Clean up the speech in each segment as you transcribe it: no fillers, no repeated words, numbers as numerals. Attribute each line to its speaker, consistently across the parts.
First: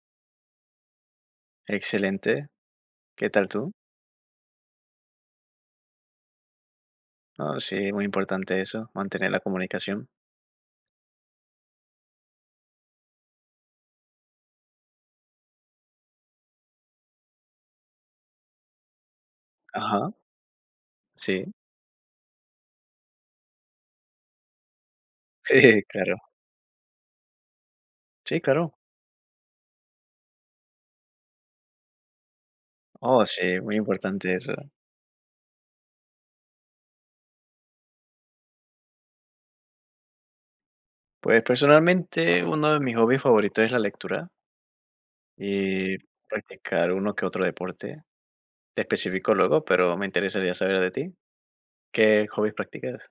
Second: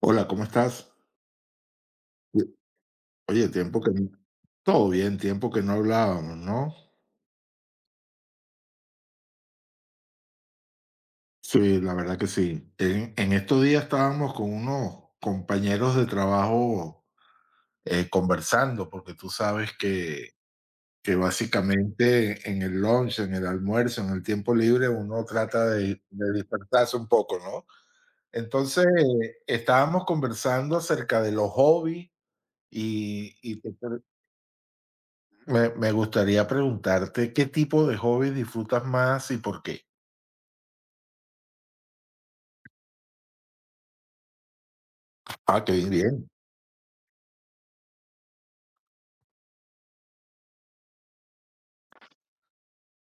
Speaker 1: Hola, ¿cómo estás? Oye,
Speaker 2: Excelente. ¿Qué tal
Speaker 1: oye,
Speaker 2: tú?
Speaker 1: tiempo que no todo bien, tiempo que no hablábamos, ¿no?
Speaker 2: No, sí, muy importante eso, mantener la comunicación.
Speaker 1: Sí, la verdad que sí. En estos días estábamos con unos compañeros de trabajo conversando, porque tú sabes
Speaker 2: Ajá,
Speaker 1: que
Speaker 2: sí.
Speaker 1: básicamente en el lunch, en el almuerzo, en el tiempo libre, uno trata
Speaker 2: Sí, claro.
Speaker 1: de despertarse un poco, ¿no?
Speaker 2: Sí, claro.
Speaker 1: Entonces, estábamos conversando acerca de los hobbies
Speaker 2: Oh,
Speaker 1: y, y
Speaker 2: sí,
Speaker 1: te,
Speaker 2: muy importante eso.
Speaker 1: me gustaría preguntarte, ¿qué tipo de hobby disfrutas más y por qué?
Speaker 2: Pues, personalmente, uno de mis hobbies favoritos es la lectura
Speaker 1: Ah, qué bien.
Speaker 2: y practicar uno que otro deporte. Te especifico luego, pero me interesaría saber de ti. ¿Qué hobbies practicas?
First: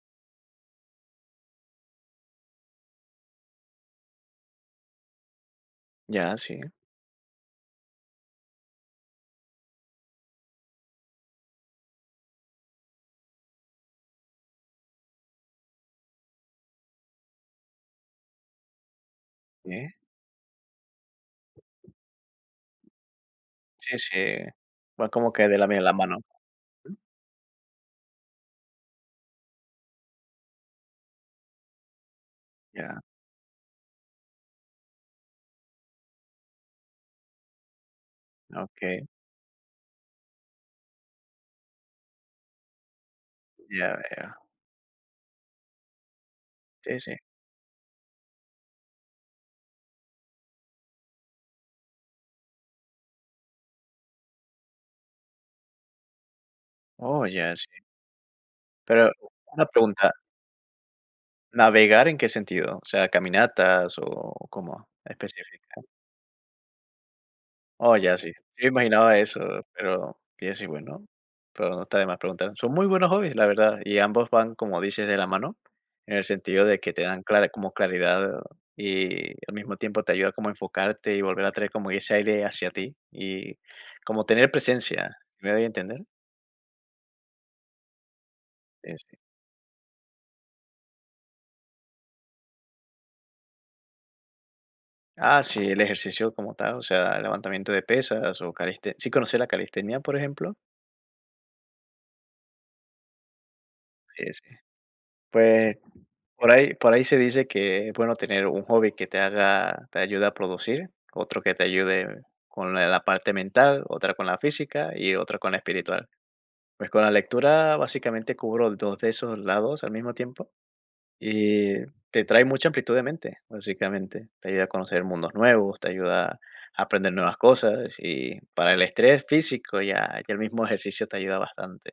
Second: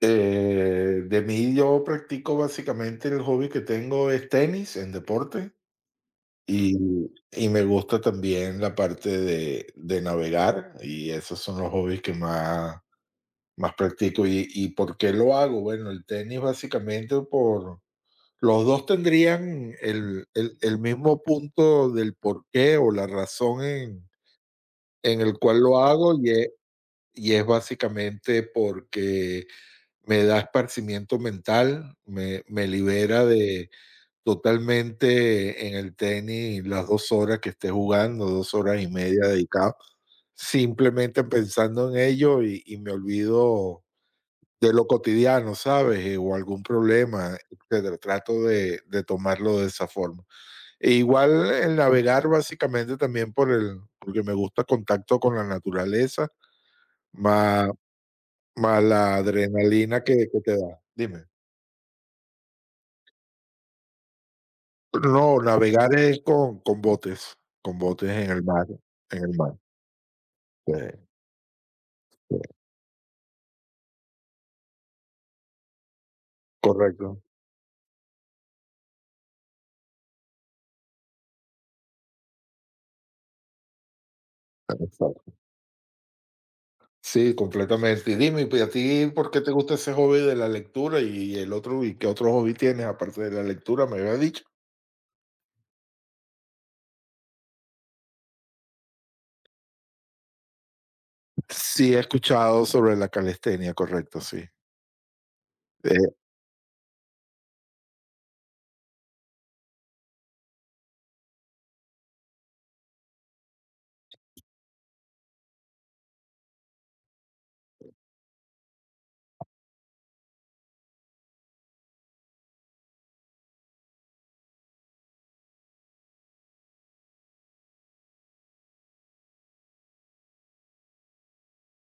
Speaker 1: De mí yo practico básicamente el hobby que tengo es tenis en deporte
Speaker 2: Ya, sí.
Speaker 1: y, y me gusta también la parte de navegar y esos son los hobbies que más practico. Y por qué lo hago? Bueno, el tenis básicamente por... Los dos
Speaker 2: Sí,
Speaker 1: tendrían el mismo punto del por qué o la razón
Speaker 2: sí, sí. Va
Speaker 1: en
Speaker 2: como
Speaker 1: el
Speaker 2: que de
Speaker 1: cual
Speaker 2: la
Speaker 1: lo
Speaker 2: mía la
Speaker 1: hago.
Speaker 2: mano.
Speaker 1: Y es básicamente porque me da esparcimiento mental, me
Speaker 2: Ya,
Speaker 1: libera de totalmente en el tenis las 2 horas que esté jugando, dos horas y
Speaker 2: okey,
Speaker 1: media dedicado, simplemente pensando en ello y me olvido
Speaker 2: ya veo.
Speaker 1: de lo cotidiano, ¿sabes? O algún
Speaker 2: Sí, sí.
Speaker 1: problema, etcétera. Trato de tomarlo de esa forma. E igual el navegar básicamente también por el porque me gusta contacto con la naturaleza,
Speaker 2: Oh, ya, sí.
Speaker 1: más más
Speaker 2: Pero
Speaker 1: la
Speaker 2: una
Speaker 1: adrenalina
Speaker 2: pregunta.
Speaker 1: que te da. Dime.
Speaker 2: ¿Navegar en qué sentido? O sea, ¿caminatas o cómo
Speaker 1: No,
Speaker 2: específica?
Speaker 1: navegar es con
Speaker 2: Oh,
Speaker 1: botes
Speaker 2: ya,
Speaker 1: en
Speaker 2: sí.
Speaker 1: el mar,
Speaker 2: Yo imaginaba
Speaker 1: en el mar.
Speaker 2: eso, pero y decir,
Speaker 1: Sí,
Speaker 2: bueno, pero no está de más
Speaker 1: sí,
Speaker 2: preguntar. Son muy buenos hobbies, la verdad, y ambos van, como dices, de la mano, en el sentido de que te
Speaker 1: correcto.
Speaker 2: dan clara como claridad y al mismo tiempo te ayuda como a enfocarte y volver a traer como ese aire hacia ti y como tener presencia,
Speaker 1: Exacto.
Speaker 2: ¿me doy a entender?
Speaker 1: Sí, completamente. Y dime, pues a
Speaker 2: Sí,
Speaker 1: ti
Speaker 2: sí.
Speaker 1: por qué te gusta ese hobby de la lectura y el otro y qué otro hobby tienes aparte de la lectura, ¿me habías dicho?
Speaker 2: Ah, sí, el ejercicio como tal, o sea, levantamiento de pesas o caliste. ¿Sí conoces la calistenia, por ejemplo?
Speaker 1: Sí, he escuchado sobre la calistenia, correcto,
Speaker 2: Sí, sí.
Speaker 1: sí.
Speaker 2: Pues,
Speaker 1: Eh,
Speaker 2: por ahí se dice que es bueno tener un hobby que te ayude a producir, otro que te ayude con la parte mental, otra con la física y otra con la espiritual. Pues con la lectura básicamente cubro 2 de esos lados al mismo tiempo y te trae mucha amplitud de mente, básicamente. Te ayuda a conocer mundos nuevos, te ayuda a aprender nuevas cosas y para el estrés físico ya el mismo ejercicio te ayuda bastante.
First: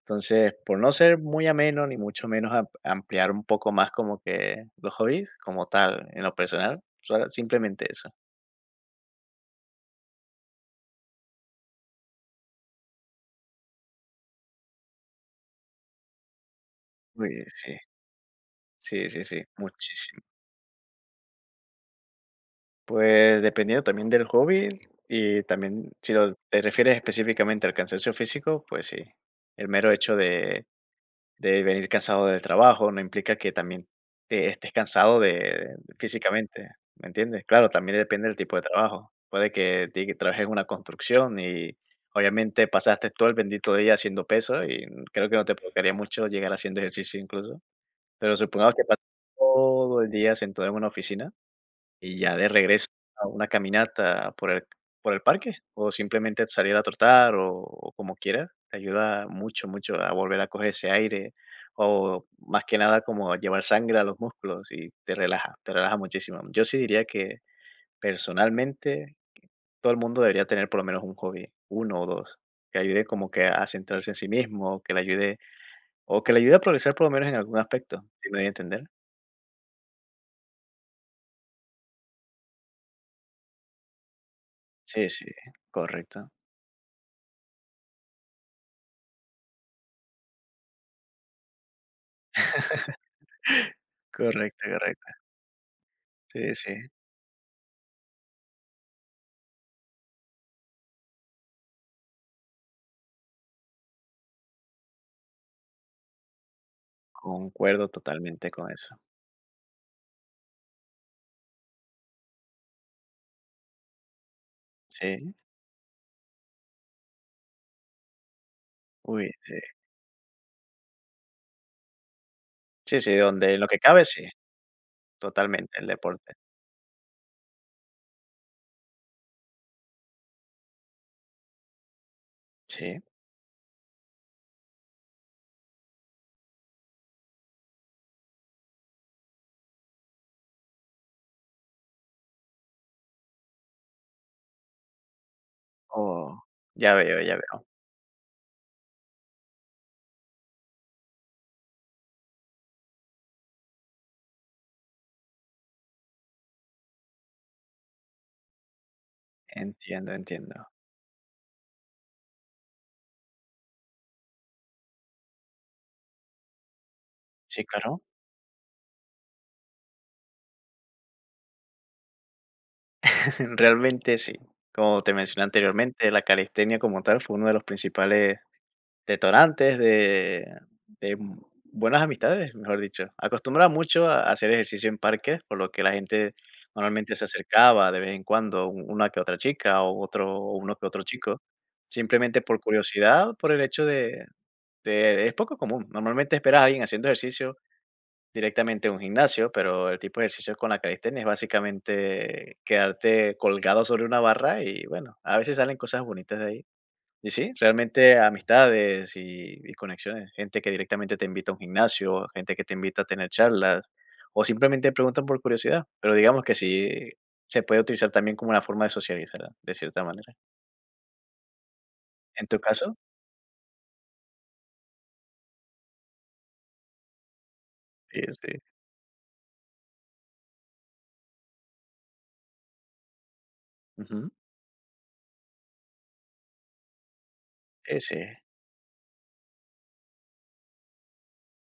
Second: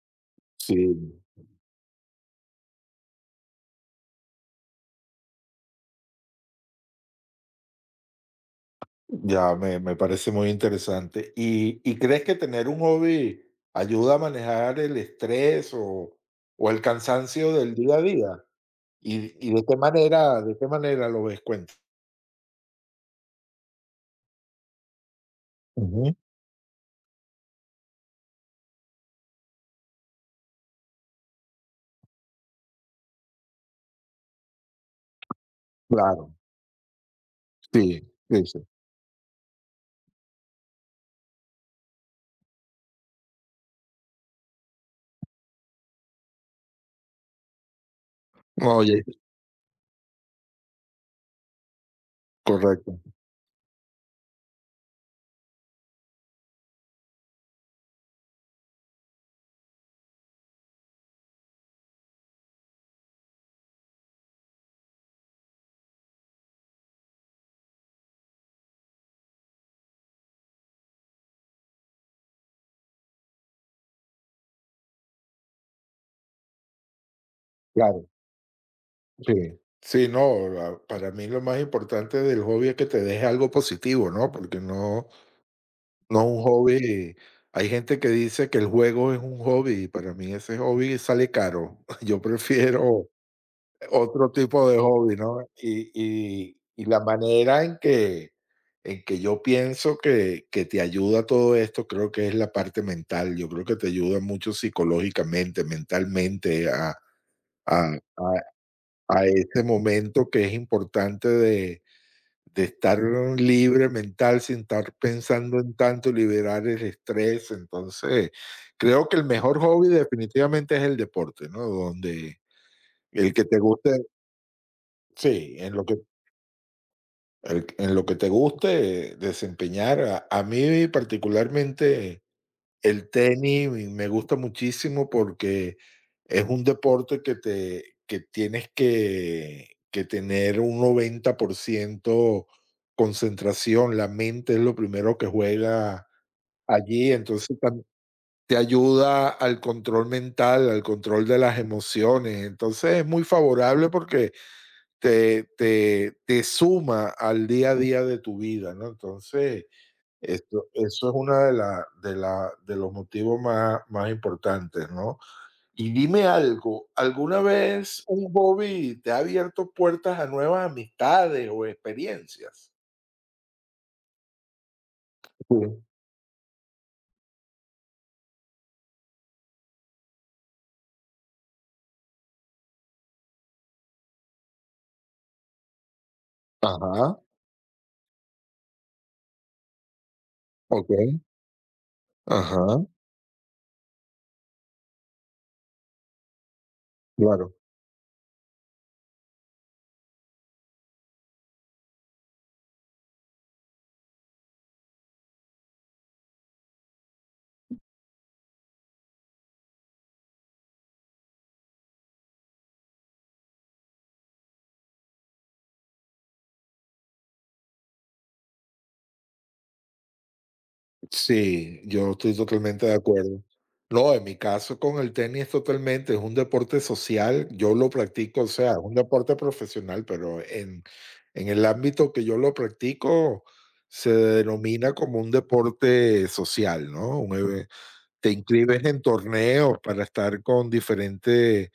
Speaker 2: Entonces,
Speaker 1: sí.
Speaker 2: por no ser muy ameno, ni mucho menos ampliar un poco más como que los hobbies como tal, en lo personal, simplemente eso.
Speaker 1: Ya, me parece muy interesante. Y crees que tener un hobby ayuda a manejar el estrés o el
Speaker 2: Uy,
Speaker 1: cansancio del
Speaker 2: sí,
Speaker 1: día a día?
Speaker 2: sí, sí, sí,
Speaker 1: Y
Speaker 2: muchísimo.
Speaker 1: de qué manera lo ves? Cuenta.
Speaker 2: Pues dependiendo también del hobby y también
Speaker 1: Ujú.
Speaker 2: si te refieres específicamente al cansancio físico, pues sí, el mero hecho de venir cansado del trabajo, no implica que también te estés cansado de
Speaker 1: Claro,
Speaker 2: físicamente, ¿me entiendes? Claro, también
Speaker 1: sí,
Speaker 2: depende del
Speaker 1: sí,
Speaker 2: tipo
Speaker 1: sí.
Speaker 2: de trabajo. Puede que que trabajes en una construcción y obviamente pasaste todo el bendito día haciendo peso y creo que no te provocaría mucho llegar haciendo ejercicio incluso. Pero supongamos
Speaker 1: No.
Speaker 2: que
Speaker 1: Oye,
Speaker 2: pasas todo el día sentado en una oficina y ya de regreso
Speaker 1: correcto,
Speaker 2: a una caminata por el parque, o simplemente salir a trotar, o como quieras, te ayuda mucho, mucho a volver a coger ese aire, o más que nada como llevar sangre a los músculos y te relaja muchísimo. Yo sí diría que personalmente todo el mundo debería tener por lo menos un hobby, uno o 2 que ayude como que a centrarse en sí mismo, que le ayude o que le ayude a progresar por lo menos en algún aspecto,
Speaker 1: claro,
Speaker 2: ¿si me doy a entender?
Speaker 1: sí. Sí, no, la- para mí lo más importante del hobby es que te deje algo positivo, ¿no? Porque no,
Speaker 2: Sí, sí,
Speaker 1: no es
Speaker 2: correcto,
Speaker 1: un hobby. Hay gente que dice que el juego es un hobby, y para mí ese hobby sale caro. Yo prefiero otro
Speaker 2: correcto,
Speaker 1: tipo de
Speaker 2: correcto.
Speaker 1: hobby, ¿no? Y
Speaker 2: Sí,
Speaker 1: y
Speaker 2: sí.
Speaker 1: y la manera en que yo pienso que te ayuda todo esto, creo que es la parte mental. Yo creo que te ayuda mucho psicológicamente, mentalmente
Speaker 2: Concuerdo
Speaker 1: a a
Speaker 2: totalmente con eso.
Speaker 1: a ese momento que es importante de estar libre mental sin estar
Speaker 2: Sí,
Speaker 1: pensando en tanto, liberar el estrés. Entonces, creo que el
Speaker 2: uy, sí.
Speaker 1: mejor hobby definitivamente es el deporte, ¿no? Donde
Speaker 2: Sí, sí,
Speaker 1: el que
Speaker 2: donde
Speaker 1: te
Speaker 2: en lo que
Speaker 1: guste,
Speaker 2: cabe, sí,
Speaker 1: sí, en
Speaker 2: totalmente
Speaker 1: lo
Speaker 2: el
Speaker 1: que
Speaker 2: deporte.
Speaker 1: el en lo que te guste desempeñar. A mí particularmente
Speaker 2: Sí.
Speaker 1: el tenis me gusta muchísimo porque es un deporte que te que tienes que tener un 90% concentración, la mente es lo primero que juega
Speaker 2: Oh, ya
Speaker 1: allí,
Speaker 2: veo, ya
Speaker 1: entonces
Speaker 2: veo.
Speaker 1: tam te ayuda al control mental, al control de las emociones, entonces es muy favorable porque te suma al día a día de tu vida, ¿no? Entonces,
Speaker 2: Entiendo,
Speaker 1: esto
Speaker 2: entiendo.
Speaker 1: eso es una de la de la de los motivos más importantes, ¿no? Y dime algo, ¿alguna
Speaker 2: Sí, claro.
Speaker 1: vez un hobby te ha abierto puertas a nuevas amistades o experiencias?
Speaker 2: Realmente sí. Como te mencioné
Speaker 1: Sí.
Speaker 2: anteriormente, la calistenia como tal fue uno de los principales detonantes de buenas amistades, mejor dicho. Acostumbraba mucho a hacer ejercicio en parques, por lo que la gente
Speaker 1: Ajá,
Speaker 2: normalmente se acercaba de vez en cuando, una que otra chica o otro, o uno que otro
Speaker 1: okey,
Speaker 2: chico, simplemente por
Speaker 1: ajá,
Speaker 2: curiosidad, por el hecho de, es poco común. Normalmente esperas a alguien haciendo
Speaker 1: claro.
Speaker 2: ejercicio directamente en un gimnasio, pero el tipo de ejercicio con la calistenia es básicamente quedarte colgado sobre una barra y bueno, a veces salen cosas bonitas de ahí. Y sí, realmente amistades y conexiones, gente que directamente te invita a un gimnasio, gente que te invita a tener charlas, o simplemente preguntan por curiosidad, pero digamos que sí se puede utilizar también como una forma de socializar, de cierta manera.
Speaker 1: Sí, yo estoy
Speaker 2: ¿En tu
Speaker 1: totalmente de
Speaker 2: caso?
Speaker 1: acuerdo. No, en mi caso con el tenis totalmente, es un deporte social, yo lo
Speaker 2: Sí,
Speaker 1: practico, o
Speaker 2: sí.
Speaker 1: sea, es un deporte profesional, pero en el ámbito que yo lo practico se
Speaker 2: Ujú.
Speaker 1: denomina como un deporte social, ¿no? Un eve-
Speaker 2: Sí, sí.
Speaker 1: te inscribes en torneos para estar con diferentes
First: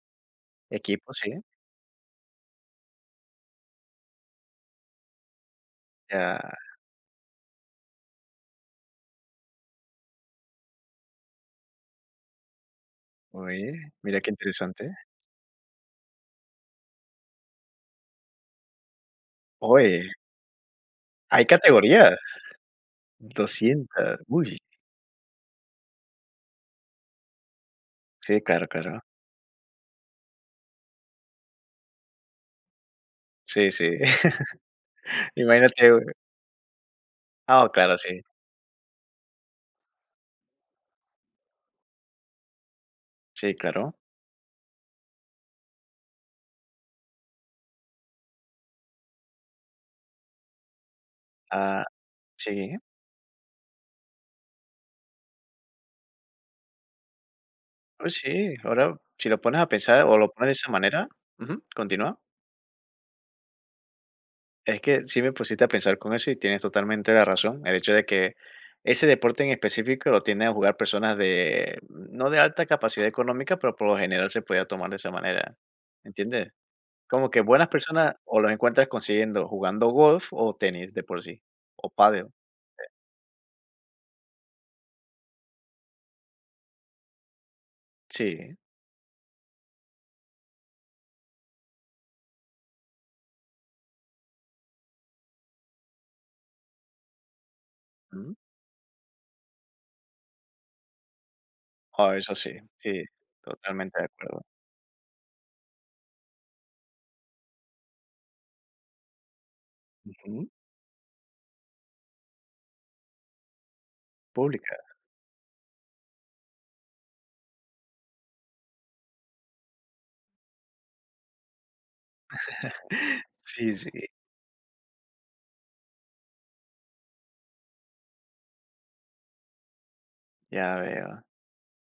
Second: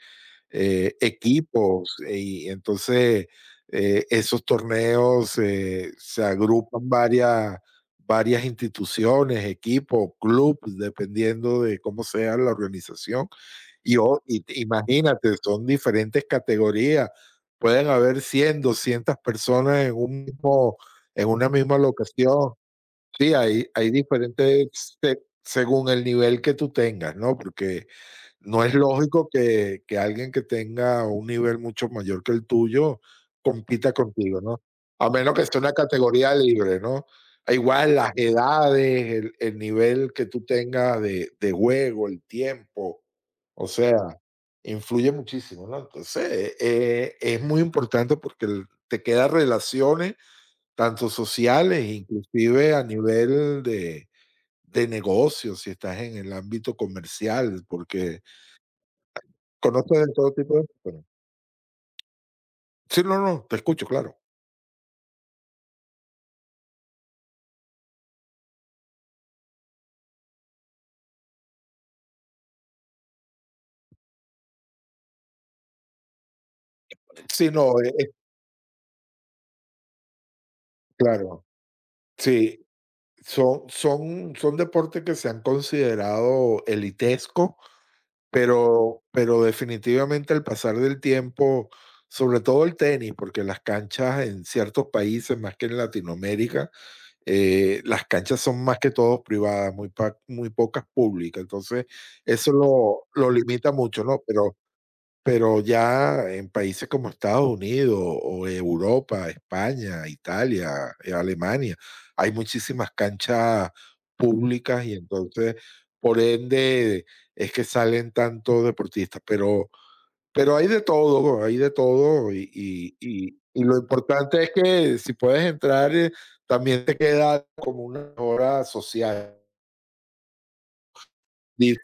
Speaker 2: Equipo, sí.
Speaker 1: equipos y entonces esos torneos se
Speaker 2: Ya.
Speaker 1: agrupan varias instituciones, equipos, clubes, dependiendo de cómo sea la organización.
Speaker 2: Oye,
Speaker 1: Y,
Speaker 2: mira
Speaker 1: o-
Speaker 2: qué
Speaker 1: y te-
Speaker 2: interesante.
Speaker 1: imagínate, son diferentes categorías. Pueden haber 100, 200 personas en
Speaker 2: Oye,
Speaker 1: un mismo, en
Speaker 2: hay
Speaker 1: una misma
Speaker 2: categorías,
Speaker 1: locación. Sí, hay
Speaker 2: 200. Uy.
Speaker 1: diferentes se según el nivel que tú tengas, ¿no? Porque
Speaker 2: Sí,
Speaker 1: no
Speaker 2: claro,
Speaker 1: es
Speaker 2: claro.
Speaker 1: lógico que alguien que tenga un nivel mucho mayor que el tuyo
Speaker 2: Sí,
Speaker 1: compita
Speaker 2: sí.
Speaker 1: contigo, ¿no? A menos que sea una
Speaker 2: Imagínate.
Speaker 1: categoría libre, ¿no? Ah,
Speaker 2: Ah,
Speaker 1: igual
Speaker 2: claro,
Speaker 1: las
Speaker 2: sí.
Speaker 1: edades, el nivel que tú tengas de juego, el tiempo,
Speaker 2: Sí,
Speaker 1: o
Speaker 2: claro.
Speaker 1: sea, influye muchísimo, ¿no? Entonces, es muy importante porque el te quedan relaciones tanto sociales,
Speaker 2: Ah,
Speaker 1: inclusive
Speaker 2: sí.
Speaker 1: a nivel de negocios, si estás en el ámbito comercial,
Speaker 2: Pues
Speaker 1: porque
Speaker 2: sí, ahora si lo pones a pensar
Speaker 1: conoces de
Speaker 2: o
Speaker 1: todo
Speaker 2: lo pones de
Speaker 1: tipo de
Speaker 2: esa
Speaker 1: personas.
Speaker 2: manera, ujú, continúa.
Speaker 1: Sí, no, no, te escucho, claro.
Speaker 2: Es que sí me pusiste a pensar con eso y tienes totalmente la razón. El hecho de que ese deporte en específico lo tienden a jugar personas de, no de alta capacidad económica, pero por lo general se podía tomar de esa manera. ¿Entiendes? Como que
Speaker 1: Sí,
Speaker 2: buenas
Speaker 1: no, e es
Speaker 2: personas o los encuentras consiguiendo jugando golf o tenis de por sí,
Speaker 1: claro.
Speaker 2: o pádel.
Speaker 1: Sí, son deportes que se han considerado elitesco,
Speaker 2: Sí,
Speaker 1: pero definitivamente al pasar del tiempo, sobre todo el tenis, porque las canchas en ciertos países, más que en Latinoamérica, las
Speaker 2: ujú.
Speaker 1: canchas son más que todo privadas, muy pa muy pocas públicas, entonces
Speaker 2: Ah, eso sí,
Speaker 1: eso
Speaker 2: sí,
Speaker 1: lo limita
Speaker 2: totalmente
Speaker 1: mucho,
Speaker 2: de
Speaker 1: ¿no?
Speaker 2: acuerdo.
Speaker 1: Pero ya en países como Estados Unidos o Europa, España,
Speaker 2: Ujú.
Speaker 1: Italia, Alemania, hay muchísimas canchas
Speaker 2: Pública.
Speaker 1: públicas y entonces, por ende, es que salen tantos deportistas, pero hay de todo, y y
Speaker 2: Sí,
Speaker 1: lo
Speaker 2: sí,
Speaker 1: importante es que si puedes entrar, también te queda como una mejora social,
Speaker 2: ya veo.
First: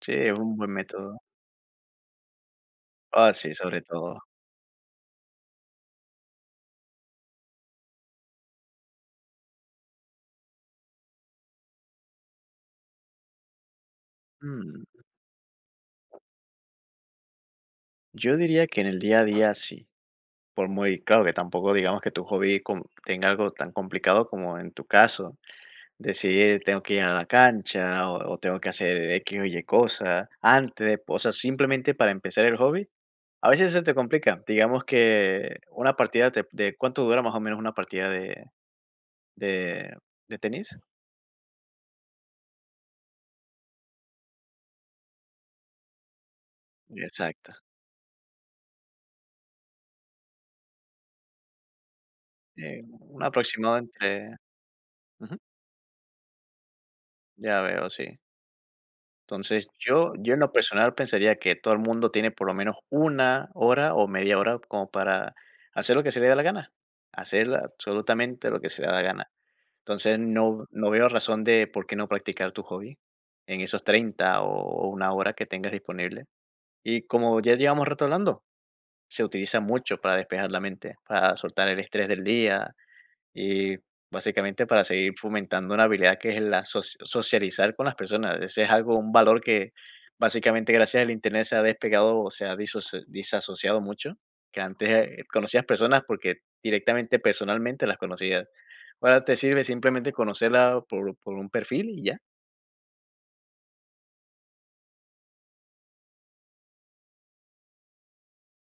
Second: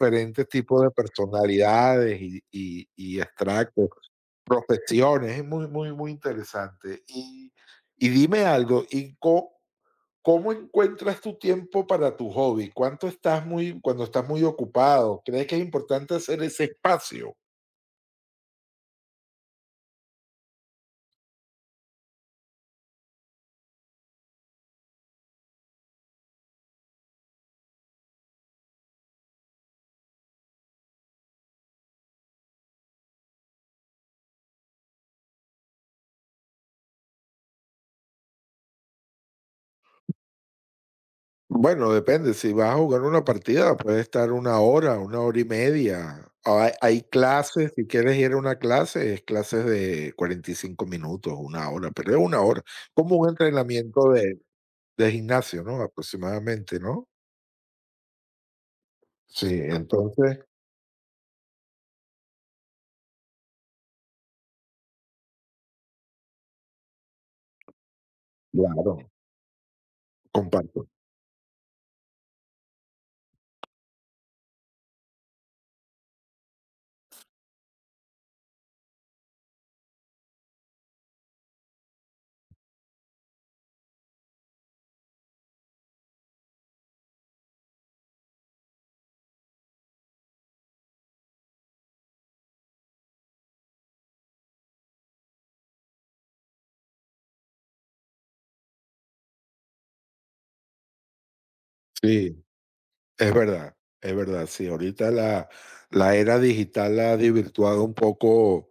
Speaker 2: Sí, es un buen
Speaker 1: tipos de
Speaker 2: método.
Speaker 1: personalidades y y
Speaker 2: Ah, sí, sobre
Speaker 1: extractos,
Speaker 2: todo.
Speaker 1: profesiones, es muy, muy, muy interesante. Y dime algo, ¿y có cómo encuentras tu tiempo para tu hobby? ¿Cuánto estás muy cuando estás muy
Speaker 2: Mm,
Speaker 1: ocupado? ¿Crees que es importante hacer ese espacio?
Speaker 2: yo diría que en el día a día sí, por muy claro que tampoco digamos que tu hobby tenga algo tan complicado como en tu caso, decidir tengo que ir a la cancha o tengo que hacer X o Y cosa antes, o sea, simplemente para empezar el hobby. A veces se te complica, digamos que una partida de cuánto dura más o menos una partida de, de tenis.
Speaker 1: Bueno, depende. Si vas a jugar una partida, puede estar una hora y media. Hay
Speaker 2: Exacto.
Speaker 1: clases, si quieres ir a una clase, es clases de 45 minutos, una hora, pero es una hora. Como
Speaker 2: Un
Speaker 1: un
Speaker 2: aproximado
Speaker 1: entrenamiento
Speaker 2: entre...
Speaker 1: de
Speaker 2: Ujú.
Speaker 1: gimnasio, ¿no? Aproximadamente, ¿no?
Speaker 2: Ya veo, sí.
Speaker 1: Sí,
Speaker 2: Entonces, yo en
Speaker 1: entonces,
Speaker 2: lo personal pensaría que todo el mundo tiene por lo menos 1 hora o media hora como para hacer lo que se le da la gana, hacer absolutamente lo que se le da
Speaker 1: claro,
Speaker 2: la gana. Entonces, no
Speaker 1: comparto.
Speaker 2: no veo razón de por qué no practicar tu hobby en esos 30 o 1 hora que tengas disponible. Y como ya llevamos rato hablando, se utiliza mucho para despejar la mente, para soltar el estrés del día, y básicamente para seguir fomentando una habilidad que es la socializar con las personas. Ese es algo, un valor que básicamente gracias al internet se ha despegado o se ha disasociado mucho, que antes conocías personas porque directamente, personalmente las conocías. Ahora te sirve simplemente conocerla por un perfil y ya.
Speaker 1: Sí. Es verdad, es verdad. Sí, la era digital ha desvirtuado un poco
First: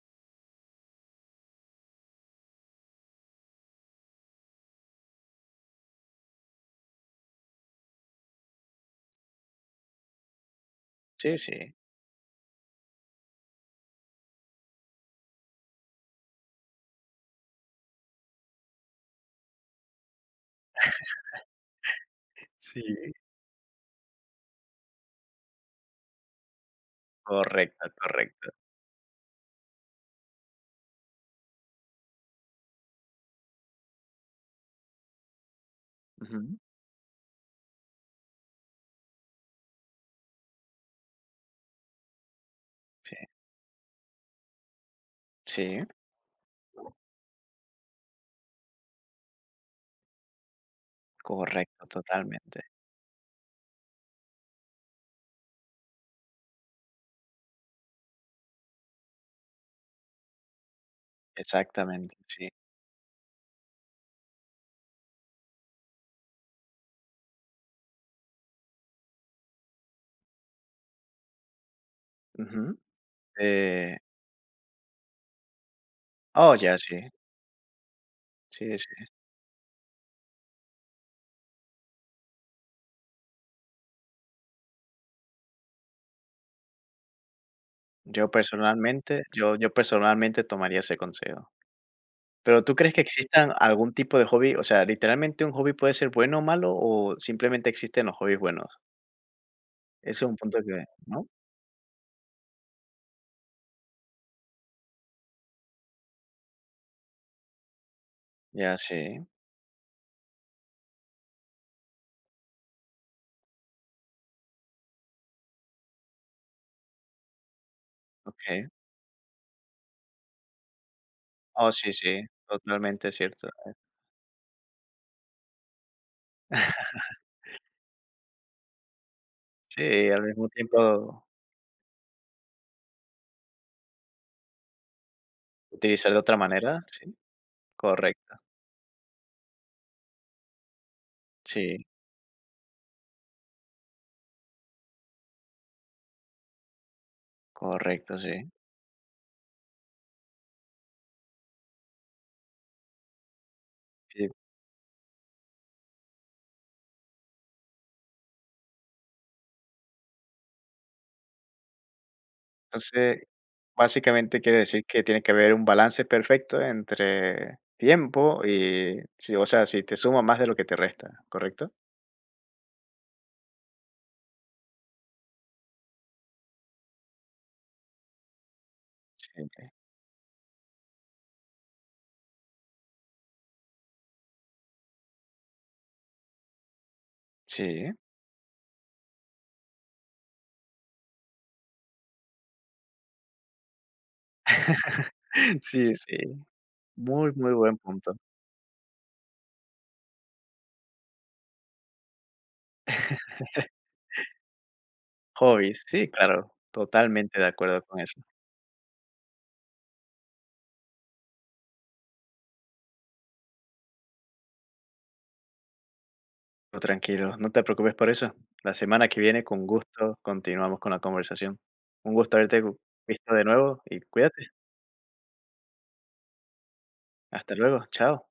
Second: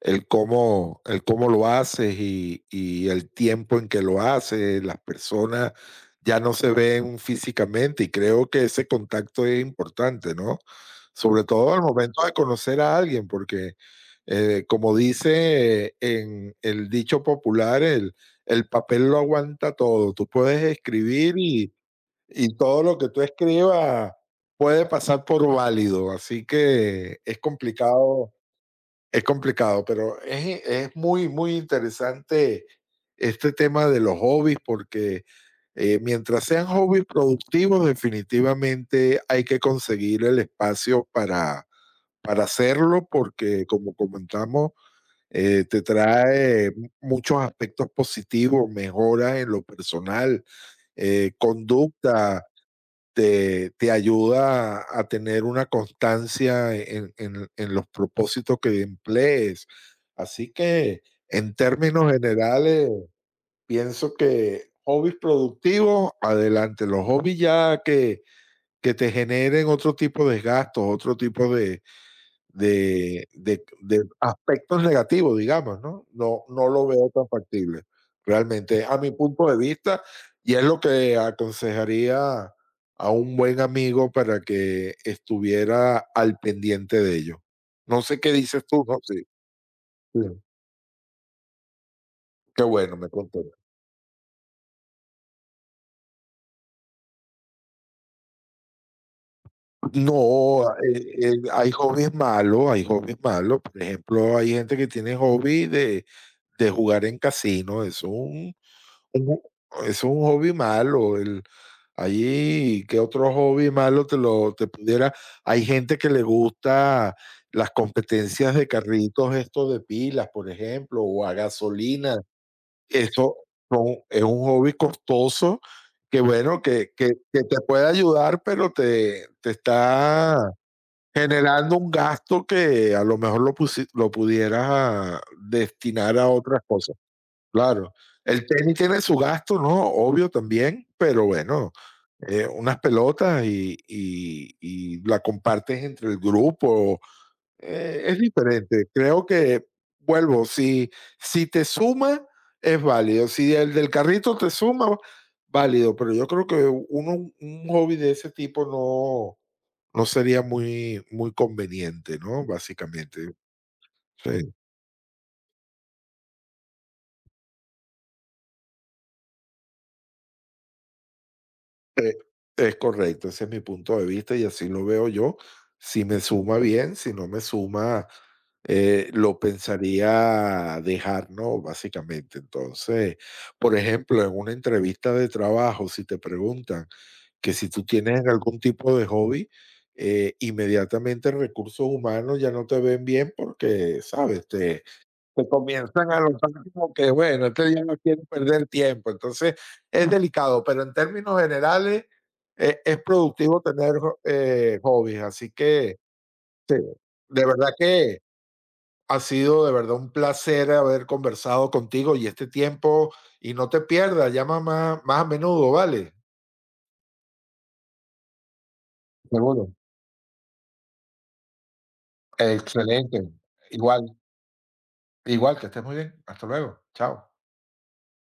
Speaker 1: el cómo lo haces y el tiempo en que lo haces. Las personas ya no se ven físicamente y creo que ese contacto es importante, ¿no?
Speaker 2: Sí,
Speaker 1: Sobre todo
Speaker 2: sí.
Speaker 1: al momento de conocer a alguien, porque como dice en el dicho popular, el papel lo aguanta todo. Tú puedes escribir y todo
Speaker 2: Sí,
Speaker 1: lo que tú escribas puede pasar por válido, así que
Speaker 2: correcto, correcto.
Speaker 1: es complicado, pero es muy, muy interesante este tema de los hobbies porque mientras
Speaker 2: Ujú.
Speaker 1: sean hobbies productivos, definitivamente hay que conseguir el espacio para hacerlo
Speaker 2: Sí,
Speaker 1: porque, como comentamos, te
Speaker 2: sí,
Speaker 1: trae muchos aspectos positivos, mejoras en lo personal,
Speaker 2: correcto,
Speaker 1: conducta,
Speaker 2: totalmente.
Speaker 1: te ayuda a tener una constancia en los propósitos que emplees. Así que en términos
Speaker 2: Exactamente, sí.
Speaker 1: generales, pienso que hobbies productivos, adelante. Los hobbies ya que te generen otro tipo de gastos, otro tipo de,
Speaker 2: Ujú. Eh,
Speaker 1: de aspectos negativos, digamos, ¿no?
Speaker 2: oh,
Speaker 1: No
Speaker 2: ya,
Speaker 1: lo
Speaker 2: sí.
Speaker 1: veo tan factible,
Speaker 2: Sí,
Speaker 1: realmente, a mi punto de vista, y es lo que aconsejaría a un buen amigo para que estuviera al pendiente de ello. No sé
Speaker 2: yo
Speaker 1: qué dices tú, ¿no?
Speaker 2: personalmente
Speaker 1: Sí,
Speaker 2: yo
Speaker 1: sí.
Speaker 2: personalmente tomaría ese consejo.
Speaker 1: Qué
Speaker 2: Pero, ¿tú crees
Speaker 1: bueno,
Speaker 2: que
Speaker 1: me contó.
Speaker 2: existan algún tipo de hobby? O sea, literalmente, ¿un hobby puede ser bueno o malo, o simplemente existen los hobbies buenos? Ese es un punto
Speaker 1: No,
Speaker 2: que, ¿no?
Speaker 1: hay hobbies malos, por ejemplo, hay gente que tiene hobby de jugar en casino, es un
Speaker 2: Ya, sí,
Speaker 1: Un es un hobby malo, el allí ¿qué otro hobby malo te lo te pudiera? Hay gente que le gusta las competencias
Speaker 2: okey.
Speaker 1: de carritos estos de pilas, por ejemplo, o a
Speaker 2: Oh, sí,
Speaker 1: gasolina.
Speaker 2: sí, totalmente
Speaker 1: Eso
Speaker 2: cierto.
Speaker 1: son es un hobby costoso que bueno, que te puede ayudar, pero te
Speaker 2: Sí, y al mismo
Speaker 1: está
Speaker 2: tiempo,
Speaker 1: generando un gasto que a lo mejor lo pusi lo pudieras ah,
Speaker 2: utilizar
Speaker 1: destinar
Speaker 2: de
Speaker 1: a
Speaker 2: otra
Speaker 1: otras
Speaker 2: manera,
Speaker 1: cosas.
Speaker 2: sí,
Speaker 1: Claro,
Speaker 2: correcto.
Speaker 1: el tenis tiene su gasto, ¿no? Obvio también, pero bueno,
Speaker 2: Sí,
Speaker 1: unas pelotas y y la compartes entre el grupo, es
Speaker 2: correcto, sí.
Speaker 1: diferente. Creo que, vuelvo, si si te suma, es válido, si el del
Speaker 2: Sí,
Speaker 1: carrito te suma, válido, pero yo creo que uno un hobby de ese tipo no sería muy conveniente, ¿no?
Speaker 2: entonces.
Speaker 1: Básicamente, sí.
Speaker 2: Básicamente quiere decir que tiene que haber un balance perfecto entre tiempo y sí, o sea, si te suma más de lo que te resta, ¿correcto?
Speaker 1: Eh, es correcto, ese es mi punto de vista y así lo veo yo. Si me suma bien, si no me suma,
Speaker 2: Sí,
Speaker 1: lo pensaría dejar, ¿no? Básicamente. Entonces, por ejemplo, en una entrevista de trabajo, si te preguntan que si tú
Speaker 2: sí.
Speaker 1: tienes algún tipo de hobby, inmediatamente recursos humanos ya no te ven bien porque, ¿sabes? Te, que
Speaker 2: Sí,
Speaker 1: comienzan
Speaker 2: sí.
Speaker 1: a notar como que,
Speaker 2: Muy,
Speaker 1: bueno,
Speaker 2: muy
Speaker 1: este
Speaker 2: buen
Speaker 1: día no
Speaker 2: punto.
Speaker 1: quiero perder tiempo. Entonces, es delicado, pero en términos generales, e es productivo tener, jo- hobbies. Así
Speaker 2: Hobbies,
Speaker 1: que,
Speaker 2: sí, claro,
Speaker 1: Sí.
Speaker 2: totalmente
Speaker 1: De
Speaker 2: de
Speaker 1: verdad
Speaker 2: acuerdo con eso.
Speaker 1: que ha sido de verdad un placer haber conversado contigo y este tiempo y no te pierdas, llama más a menudo, ¿vale?
Speaker 2: Tú tranquilo, no te preocupes por eso. La semana que viene, con
Speaker 1: Seguro.
Speaker 2: gusto, continuamos con la conversación. Un gusto haberte
Speaker 1: Excelente.
Speaker 2: visto de nuevo y
Speaker 1: Igual.
Speaker 2: cuídate.
Speaker 1: Igual que estés muy bien. Hasta luego. Chao.
Speaker 2: Hasta luego, chao.